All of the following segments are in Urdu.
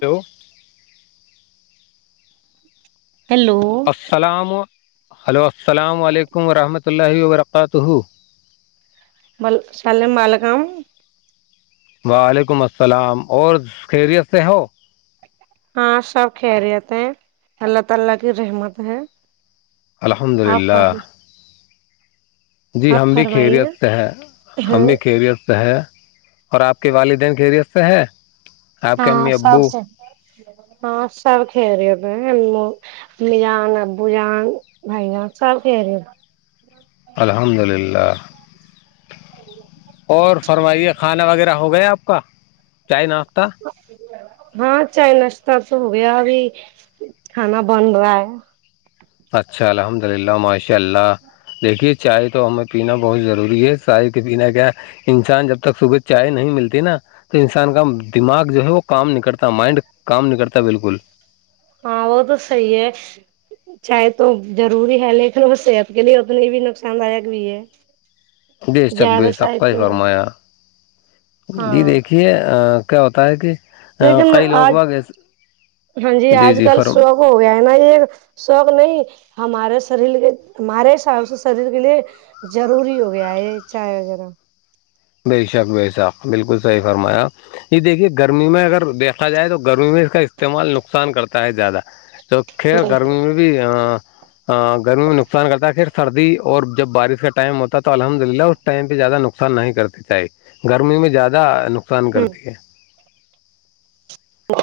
ہلو ہیلو السلام ہیلو السلام علیکم ورحمۃ اللہلہ وبرکاتہ ب سالم بالگام وعلیکم السلام اور خیریت سے ہو ہاں سب خیریت ہے اللہ تعالی کی رحمت ہے الحمد آپ للہ فرم جی آپ ہم بھی خیریت فرمائیے سے ہیں ہم بھی خیریت ہے اور آپ کے والدین خیریت سے ہے آپ کے ہاں امی سب ابو ک ہاں سب کھیری اب امی جان ابو جان بھائی جان سب کہہ رہے ہو الحمد للہ اور فرمائیے کھانا وغیرہ ہو گیا آپ کا چائے ناشتہ ہاں چائے ناشتہ تو ہو گیا ابھی کھانا بن رہا ہے اچھا الحمد للہ ماشاء اللہ دیکھیے چائے تو ہمیں پینا بہت ضروری ہے چائے کے پین کیا انسان جب تک صبح چائے نہیں ملتی نا تو انسان کا دماغ جو ہے وہ کام نکلتا مائنڈ کام نہیں کرتا بالکل ا تو سیے چاہے تو روری ہے لیکن وہ صحت کے لیے اتنی بھی نقصان داک بھی ہے بے تک بے زیادہ تک چائے کا ہی پینے سے فرمایا جی ہاں دیکھیے کیا ہوتا ہے کہ لیکن کئی لوگ آج باگ ہاں جی آج کل شوق ہو گیا ہے نا یہ شوق نہیں ہمارے شریر کے ہمارے حساب سے شریر کے لیے ضروری ہو گیا ہے چائے وغیرہ بے شق بے شق بالکل صحی فرمایا یہ دیکھیے گرمی میں اگر دیکھا جائے تو گرمی میں اس کا استعمال نقصان کرتا ہے زیادہ تو کھیل گرمی میں بھی گرمی میں نقصان کرتا ہے پھر سردی اور جب بارش کا ٹائم ہوتا ہے تو الحمد للہ اور ٹائم پہ زیادہ نقصان نہیں کرتے چاہی گرمی میں زیادہ نقصان ہ کرتی ہے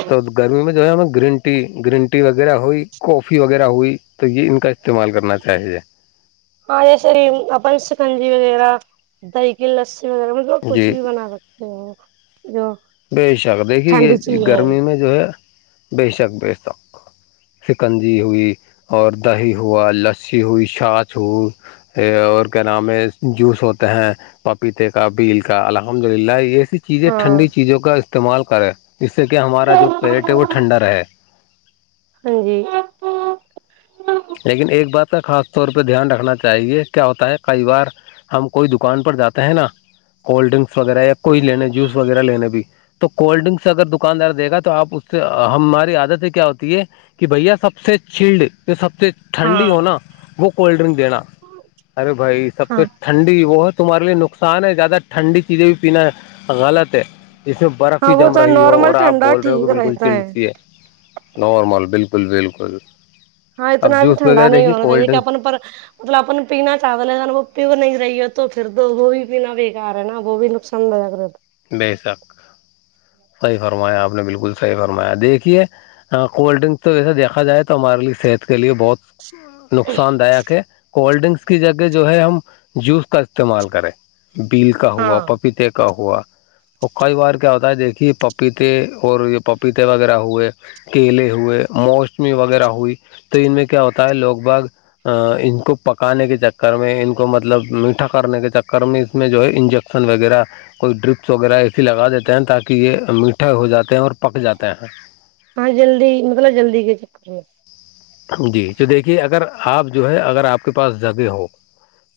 تو گرمی میں جو ہے ہمیں گرین ٹی گرین ٹی وغیرہ ہوئی کافی وغیرہ ہوئی تو یہ ان کا استعمال کرنا چاہیے ہاں یہ سری اپنسکنجی وغیرہ دہ کی لسی وغیرہ م کچھ جی بھی بنا سکتے ہو جو بے شک دیکھیے یہ ٹھنڈی چیز ہے گرمی میں جو ہے بے شک بے شک شکنجی ہوئی اور دہی ہوا لسی ہوئی چاچھ ہو اور کیا نام ہے جوس ہوتے ہیں پپیتے کا بیل کا الحمد للہ یہ س چیزیں ہاں ٹھنڈی چیزوں کا استعمال کریں ج سے کہ ہمارا جو پیٹ ہے وہ ٹھنڈا رہے ہاں جی لیکن ایک بات کا خاص طور پہ دھیان رکھنا چاہیے کیا ہوتا ہے کئی بار ہم کوئی دکان پر جاتے ہیں نا کولڈ ڈرنکس وغیرہ یا کوئی لینے جوس وغیرہ لینے بھی تو کولڈ ڈرنکس اگر دکاندار دے گا تو آپ اس سے ہم ہماری عادت سے کیا ہوتی ہے کہ بھیا سب سے چلڈ سب سے ہاں ٹھنڈی ہوناا وہ کولڈ ڈرنک دینا ارے بھائی سب سے ہاں ٹھنڈی وہ ہے تمہارے لیے نقصان ہے زیادہ ٹھنڈی چیزیں بھی پینا غلط ہے ج میں برف ہی ہاں وہ جم تو رہی ہو نارمل اور آپ ٹھنڈا بول رہے ہو کہ ٹھیک بالکل رہتا چلتی ہے نارمل بالکل بالکل ہاں اب اتنا ا بھی جوس ٹھنڈا وغیرہ نہیں دیکھیے ہونا کولڈ چاہیے کہ ڈرنکس اپن پر مطلب اپن پینا چاول ہے وہ پی نہیں رہی ہے تو پھر دو وہ بھی پینا بےیکار ہے نا وہ بھی نقصان دک رہتا بے شک صحیح فرمایا آپ نے بالکل صحیح فرمایا دیکھیے ہاں کولڈ ڈرنک تو جیسا دیکھا جائے تو ہمارے لیے صحت کے لیے بہت نقصان داک ہے کولڈ ڈرنکس کی جگہ جو ہے ہم جوس کا استعمال کریں بیل کا ہے۔ ہوا ہاں پپیتے کا ہوا اور کئی بار کیا ہوتا ہے دیکھیے پپیتے اور یہ پپیتے وغیرہ ہوئے کیلے ہوئے موسمی وغیرہ ہوئی تو ان میں کیا ہوتا ہے لوگ بھگ ا ان کو پکانے کے چکر میں ان کو مطلب میٹھا کرنے کے چکر میں اس میں جو ہے انجیک ن وغیرہ کوئی ڈرپ وغیرہ ایسی لگا دیتے ہیں تاکہ یہ میٹھا ہو جاتے ہیں اور پک جاتے ہیں ہاں جلدی مطلب جلدی کے چکر میں جی تو دیکھیے اگر آپ جو ہے اگر آپ کے پاس جگہ ہو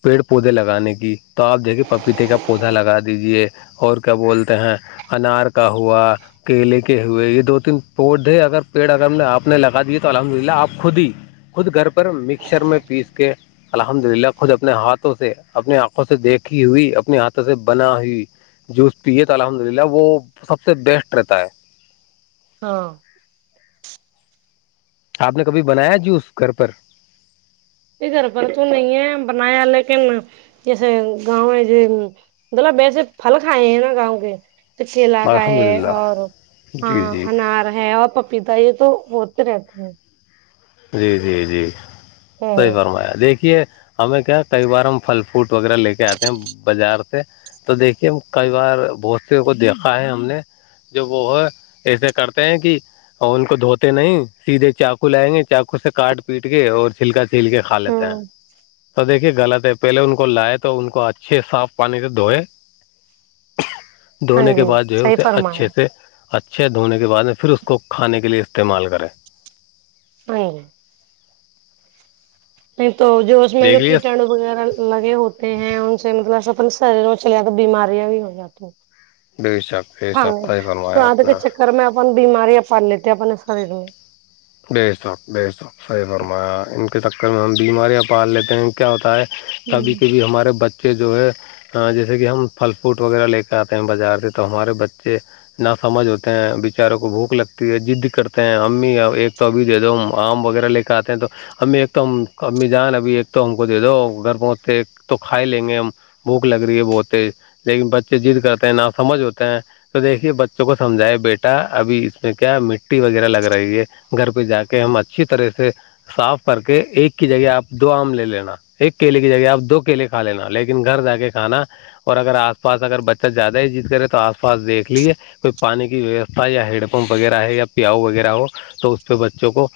پیڑ پودے لگانے کی تو آپ دیکھیے پپیتے کا پودا لگا دیجیے اور کیا بولتے ہیں انار کا ہوا کیلے کے ہوئے یہ دو تین پودے اگر پیڑ اگر ہم نے آپ نے لگا دیے تو الحمد للہ آپ خود ہی خود گھر پر مکسر میں پیس کے الحمد للہ خود اپنے ہاتھوں سے اپنی آنکھوں سے دیکھی ہوئی اپنے ہاتھوں سے بنا ہوئی جوس پیے تھ الحمد للہ وہ سب سے بیسٹ رہتا ہے ہاں آپ نے کبھی بنایا جوس گھر پر پ گرپل تو نہیں ہے بنایا لیکن جیسے گاؤں ہے ج مطلب ویسے پھل کھائے ہیں نا گاؤں کے کچھ علاقا الحمد ہے للہ اور جی ہاں جی انار ہے اور پپیتا یہ تو ہوتے رہتے ہیں جی جی جی صحی ہوں فرمایا دیکھیے ہمیں کیا کئی بار ہم پھل فوٹ وغیرہ لے کے آتے ہیں بازار سے تو دیکھیے کئی بار بہت س کو دیکھا ہے ہم نے جو وہ ہے ایسے کرتے ہیں کہ ان کو دھوتے نہیں سیدھے چاقو لائیں گے چقو سے کاٹ پیٹ کے اور چھلکا چھل کے کھا لیتا ہیں ہوں تو دیکھ غلط ہے پہلے ان کو لائے تو ان کو اچھے صاف پانی سے دھوئے ہاں دھونے کے جی بعد جو ہے صحیح اسے فرمایا اچھے سے اچھے دھونے کے بعد میں پھر اس کو کھانے کے لیے استعمال کریں نہیںل نہیں تو جو اس میں جو دیکھ لیے کیٹڑ وغیرہ لگے ہوتے ہیں ان سے مطلب اپنے شریر میں چلے جاتے بیماریاں بھی ہو جاتی بے شک بے شک کانے صحیح فرمایا سواد آپ کے نے چکر میں اپن بیماریاں پال لیتے اپنے شریر میں بے ش وق بےش س وق صحیح فرمایا ان کے چکر میں ہم بیماریاں پال لیتے ہیں کیا ہوتا ہے کبھی ہوں کبھی ہمارے بچے جو ہے جیسے کہ ہم پھل فوٹ وغیرہ لے کے آتے ہیں بازار سے تو ہمارے بچے نہ سمجھ ہوتے ہیں بیچاروں کو بھوک لگتی ہے جضد کرتے ہیں امی ایک تو ابھی دے دو آم وغیرہ لے کے آتے ہیں تو امی ایک تو ہم امی جان ابھی ایک تو ہم کو دے دو گھر پہنچتے تو کھائی لیں گے ہم بھوک لگ رہی ہے بہتے لیکن بچے جضد کرتے ہیں نہ سمجھ ہوتے ہیں تو دیکھیے بچوں کو سمجھاائے بیٹا ابھی اس میں کیا مٹی وغیرہ لگ رہی ہے گھر پہ جا کے ہم اچھی طرح سے صاف کر کے ایک کی جگہ آپ دو آم لے لینا ایک کیلے کی جگہ آپ دو کیلے کھا لینا لیکن گھر جا کے کھانا اور اگر آس پاس اگر بچہ زیادہ ہی جیت کرے تو آس پاس دیکھ لیجے کوئی پانی کی ویوستھا یا ہیڈ پمپ وغیرہ ہے یا پیاؤ وغیرہ ہو تو تو بچوں کو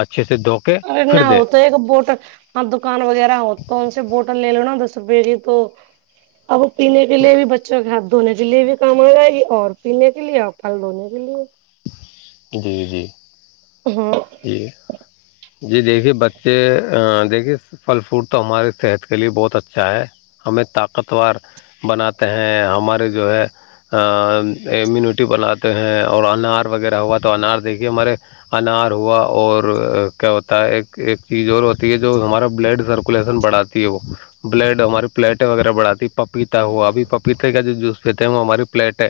اچھے سے د ارے نہ ہو تو ایک بوٹ ہاں دکان وغیرہ ہو تو ان سے بوٹل لے لو نا دس روپے کی تو اب وہ پینے کے لیے بھی بچوں کے ہاتھ دھونے کے لیے بھی کما یہ اور پینے کے لیے اور پھل دھونے کے لیے جیدی جیدی ہاں جی جی دیکھیے بچے دیکھیے پھل فوڈ تو ہماراری صحت کے لیے بہت اچھا ہے ہمیں طاقتور بناتے ہیں ہمارے جو ہے امیونٹی بناتے ہیں اور انار وغیرہ ہوا تو انار دیکھیے ہمارے انار ہوا اور کیا ہوتا ہے ایک چیز اور ہوتا یہ جو ہمارا بلڈ سرکولیشن بڑھاتی ہے وہ بلڈ ہماری پلیٹیں وغیرہ بڑھاتی پپیتا ہو ابھی پپیتے کا جوس دیتے ہیں وہ ہماری پلیٹ ہے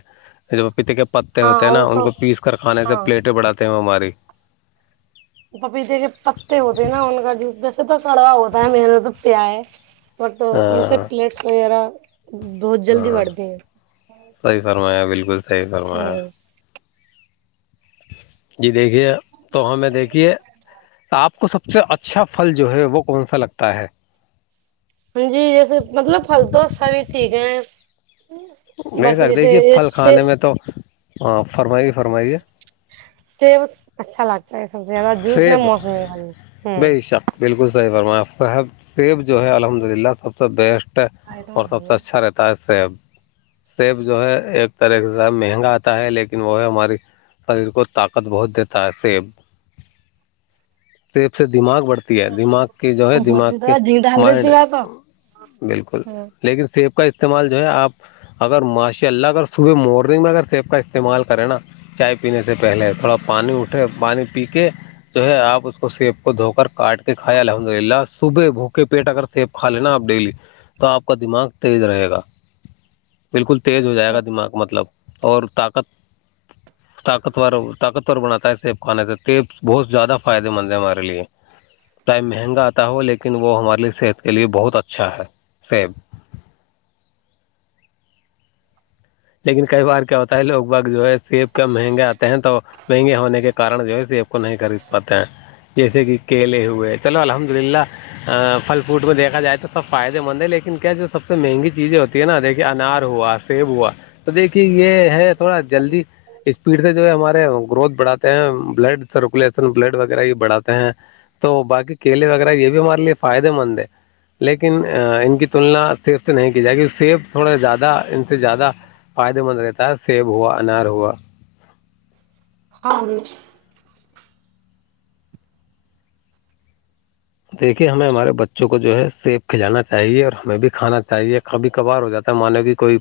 جو پپیتے کے پتے ہوتے ہیں ہاں نا وہ ان تو کو پیس کر کھانے سے ہاں پلیٹیں بڑھاتے ہیں ہماری پپیتے کے پتے ہوتے ہیں نا ان کا جوس جیسے تو کڑوا ہوتا ہے من تو پیا ہے بت ان سے ہاں پلیٹس وغیرہ بہت جلدی ہاں وڑتے ہیں صحیح فرمایا بالکل صحیح ہ فرمایا [unintelligible] جی دیکھیے تو ہمیں دیکھیے آپ کو سب سے اچھا اچھا پھل جو ہے وہ کون سا لگتا ہے ہاں جی جیسے مطلب فھلدسا بھی ٹھیک ہے د بٹ سکتے جیسے کہ یہ پھل سے کھانے میں تو ہاں فرمائی گی فرمائیے اچھا لگتا ہے سب سے زیادہ جوس میں سیب موسمی والس ہ بے شک بالکل صحیح فرما صاحب سیب جو ہے الحمد للہ سب سے بیسٹ اور سب سے اچھا رہتا ہے اس سے سیب جو ہے ایک طرح سے مہنگا آتا ہے لیکن وہ ہے ہماری شریر کو طاقت بہت دیتا ہے سیب سیب سے دماغ بڑتا ہے دماغ کے جو ہے ہوں دماغ کے جی ڈال مائنڈ دیتی ہے تو بالکل ہاں لیکن سیب کا استعمال جو ہے آپ اگر ماشاء اللہ اگر صبح مارننگ میں اگر سیب کا استعمال کریں نا چائے پینے سے پہلے تھوڑا پانی اٹھے پانی پی کے جو ہے آپ اس کو سیب کو دھو کر کاٹ کے کھائے الحمد للہ صبح بھوکے پیٹ اگر سیب کھا لینا آپ ڈیلی تو آپ کا دماغ تیز رہے گا بالکل تیز ہو جائے گا دماغ مطلب اور طاقت طاقتور طاقت ر بناتا ہے سیب کھانے سے تیب بہت زیادہ فائد مند ہے ہمارے لیے چ مہنگا آتا ہو لیکن وہ ہمارے لیے صحت کے لیے بہت اچھا ہے سیب لیکن کئی بار کیا ہوتا ہے لوگ بگ جو ہے سیب کے مہنگے آتے ہیں تو مہنگے ہونے کے کن جو ہے سیب کو نہیں خرید پاتے ہیں جیسے کہ کیلے ہوئے چلو الحمد للہ پل فروٹ میں دیکھا جائے تو سب فائدے مند ہے لیکن کیا جو سب سے مہنگی چیزیں ہوتی ہے نا دیکھیے انار ہوا سیب ہوا تو دیکھیے یہ ہے تھوڑا جلدی اسپیڈ سے جو ہے ہمارے گروھ بڑھاتے ہیں بلڈ سرکولیشن بلڈ وغیرہ یہ بڑھاتے ہیں تو باقی کیلے وغیرہ یہ بھی ہمارے لیے فائدے مند ہے لیکن ان کی تلنا سیف سے نہیں کی جائے کی سیف تھوڑا زیادہ ان سے زیادہ فائدے مند رہتا ہے سیب ہوا انار ہوا ہاں دیکھیے ہمیں ہمارے بچوں کو جو ہے سیب کھلانا چاہیے اور ہمیں بھی کھانا چاہیے کبھی کبھار ہو جاتا ہے مان بھی کوئی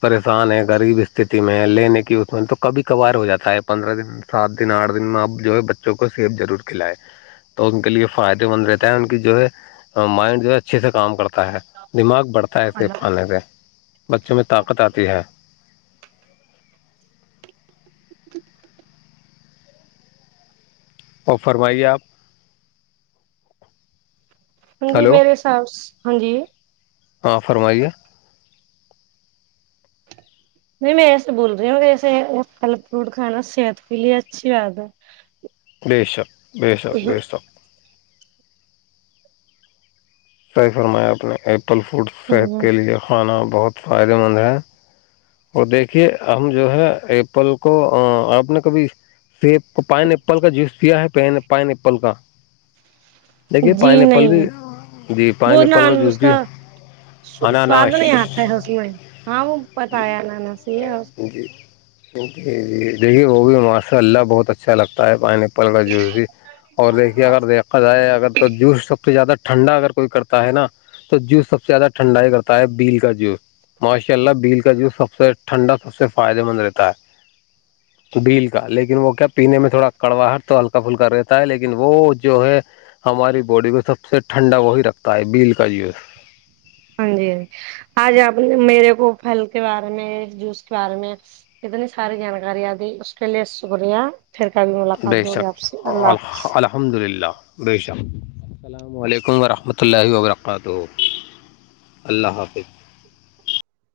پریشان ہے غریب استھتی میں ہے لینے کی اس میں تو کبھی کبھار ہو جاتا ہے پندرہ دن سات دن آٹھ دن میں اپ جو ہے بچوں کو سیب ضرور کھلائے تو ان کے لیے فائدہ مند رہتا ہے ان کی جو ہے مائنڈ جو ہے اچھے سے کام کرتا ہے دماغ بڑھتا ہے سیب کھانے سے بچوں میں طاقت آتی ہے اور فرمائیے آپ ہاں جی ہلو میرے حاب ہاں جی [unintelligible] ہاں فرمائیے نہیں میں ایسے بول رہی ہوں ایسے پھل فروٹ کھانا صحت کے لیے اچھی بات ہے بی ش آاکک بے شااکک بیے شااکک سر فرمایا اپنے ایپل فوڈ صحت ہ کے لیے کھانا بہت فائدے مند ہے وہ دیکھیے ہم جو ہے اپپل کو آپ نے کبھی سیب کا پائن ایپل کا جوس کیا ہے پائن ایپل کا دیکھیے جی پائنی ایپل نہیں بھی جی پائن وہ نا ایپل کا جوس اس بھی سواد اناناش نہیں آتا میں ہاں وہ پتایا ن نا صی ہے جی جی جی دیکھیے وہ بھی ماشاء اللہ بہت اچھا لگتا ہے پ نے پل کا جوس بھی اور دیکھیے اگر دیکھا جائے اگر تو جوس سب سے زیادہ ٹھنڈا اگر کوئی کر ہے نا تو جوس سب سے زیادہ ٹھنڈا ہی کرتا ہے بیل کا جوس ماشاء اللہ بیل کا جو سب سے ٹھنڈا سب سے فائدے مند رہتا ہے بیل کا لیکن وہ کیا پینے میں تھوڑا کڑواہٹ تو ہلکا پھلکا رہتا ہے لیکن وہ جو ہے ہماری باڈی کو سب سے ٹھنڈا وہی رکھتا ہے بیل کا یوز ہاں جی ہاں جی آج آپ نے میرے کو پھل کے بارے میں جوس کے بارے میں کتنی ساری جانکارییاںد اس کے لیے شکریہ پھر کاب بھی ملاقات بے دو گیا آپ سے شک اللہ حافظ الحمد للہ بے شک السلام علیکم ورحمۃ اللہ وبرکاتہ اللہ حافظ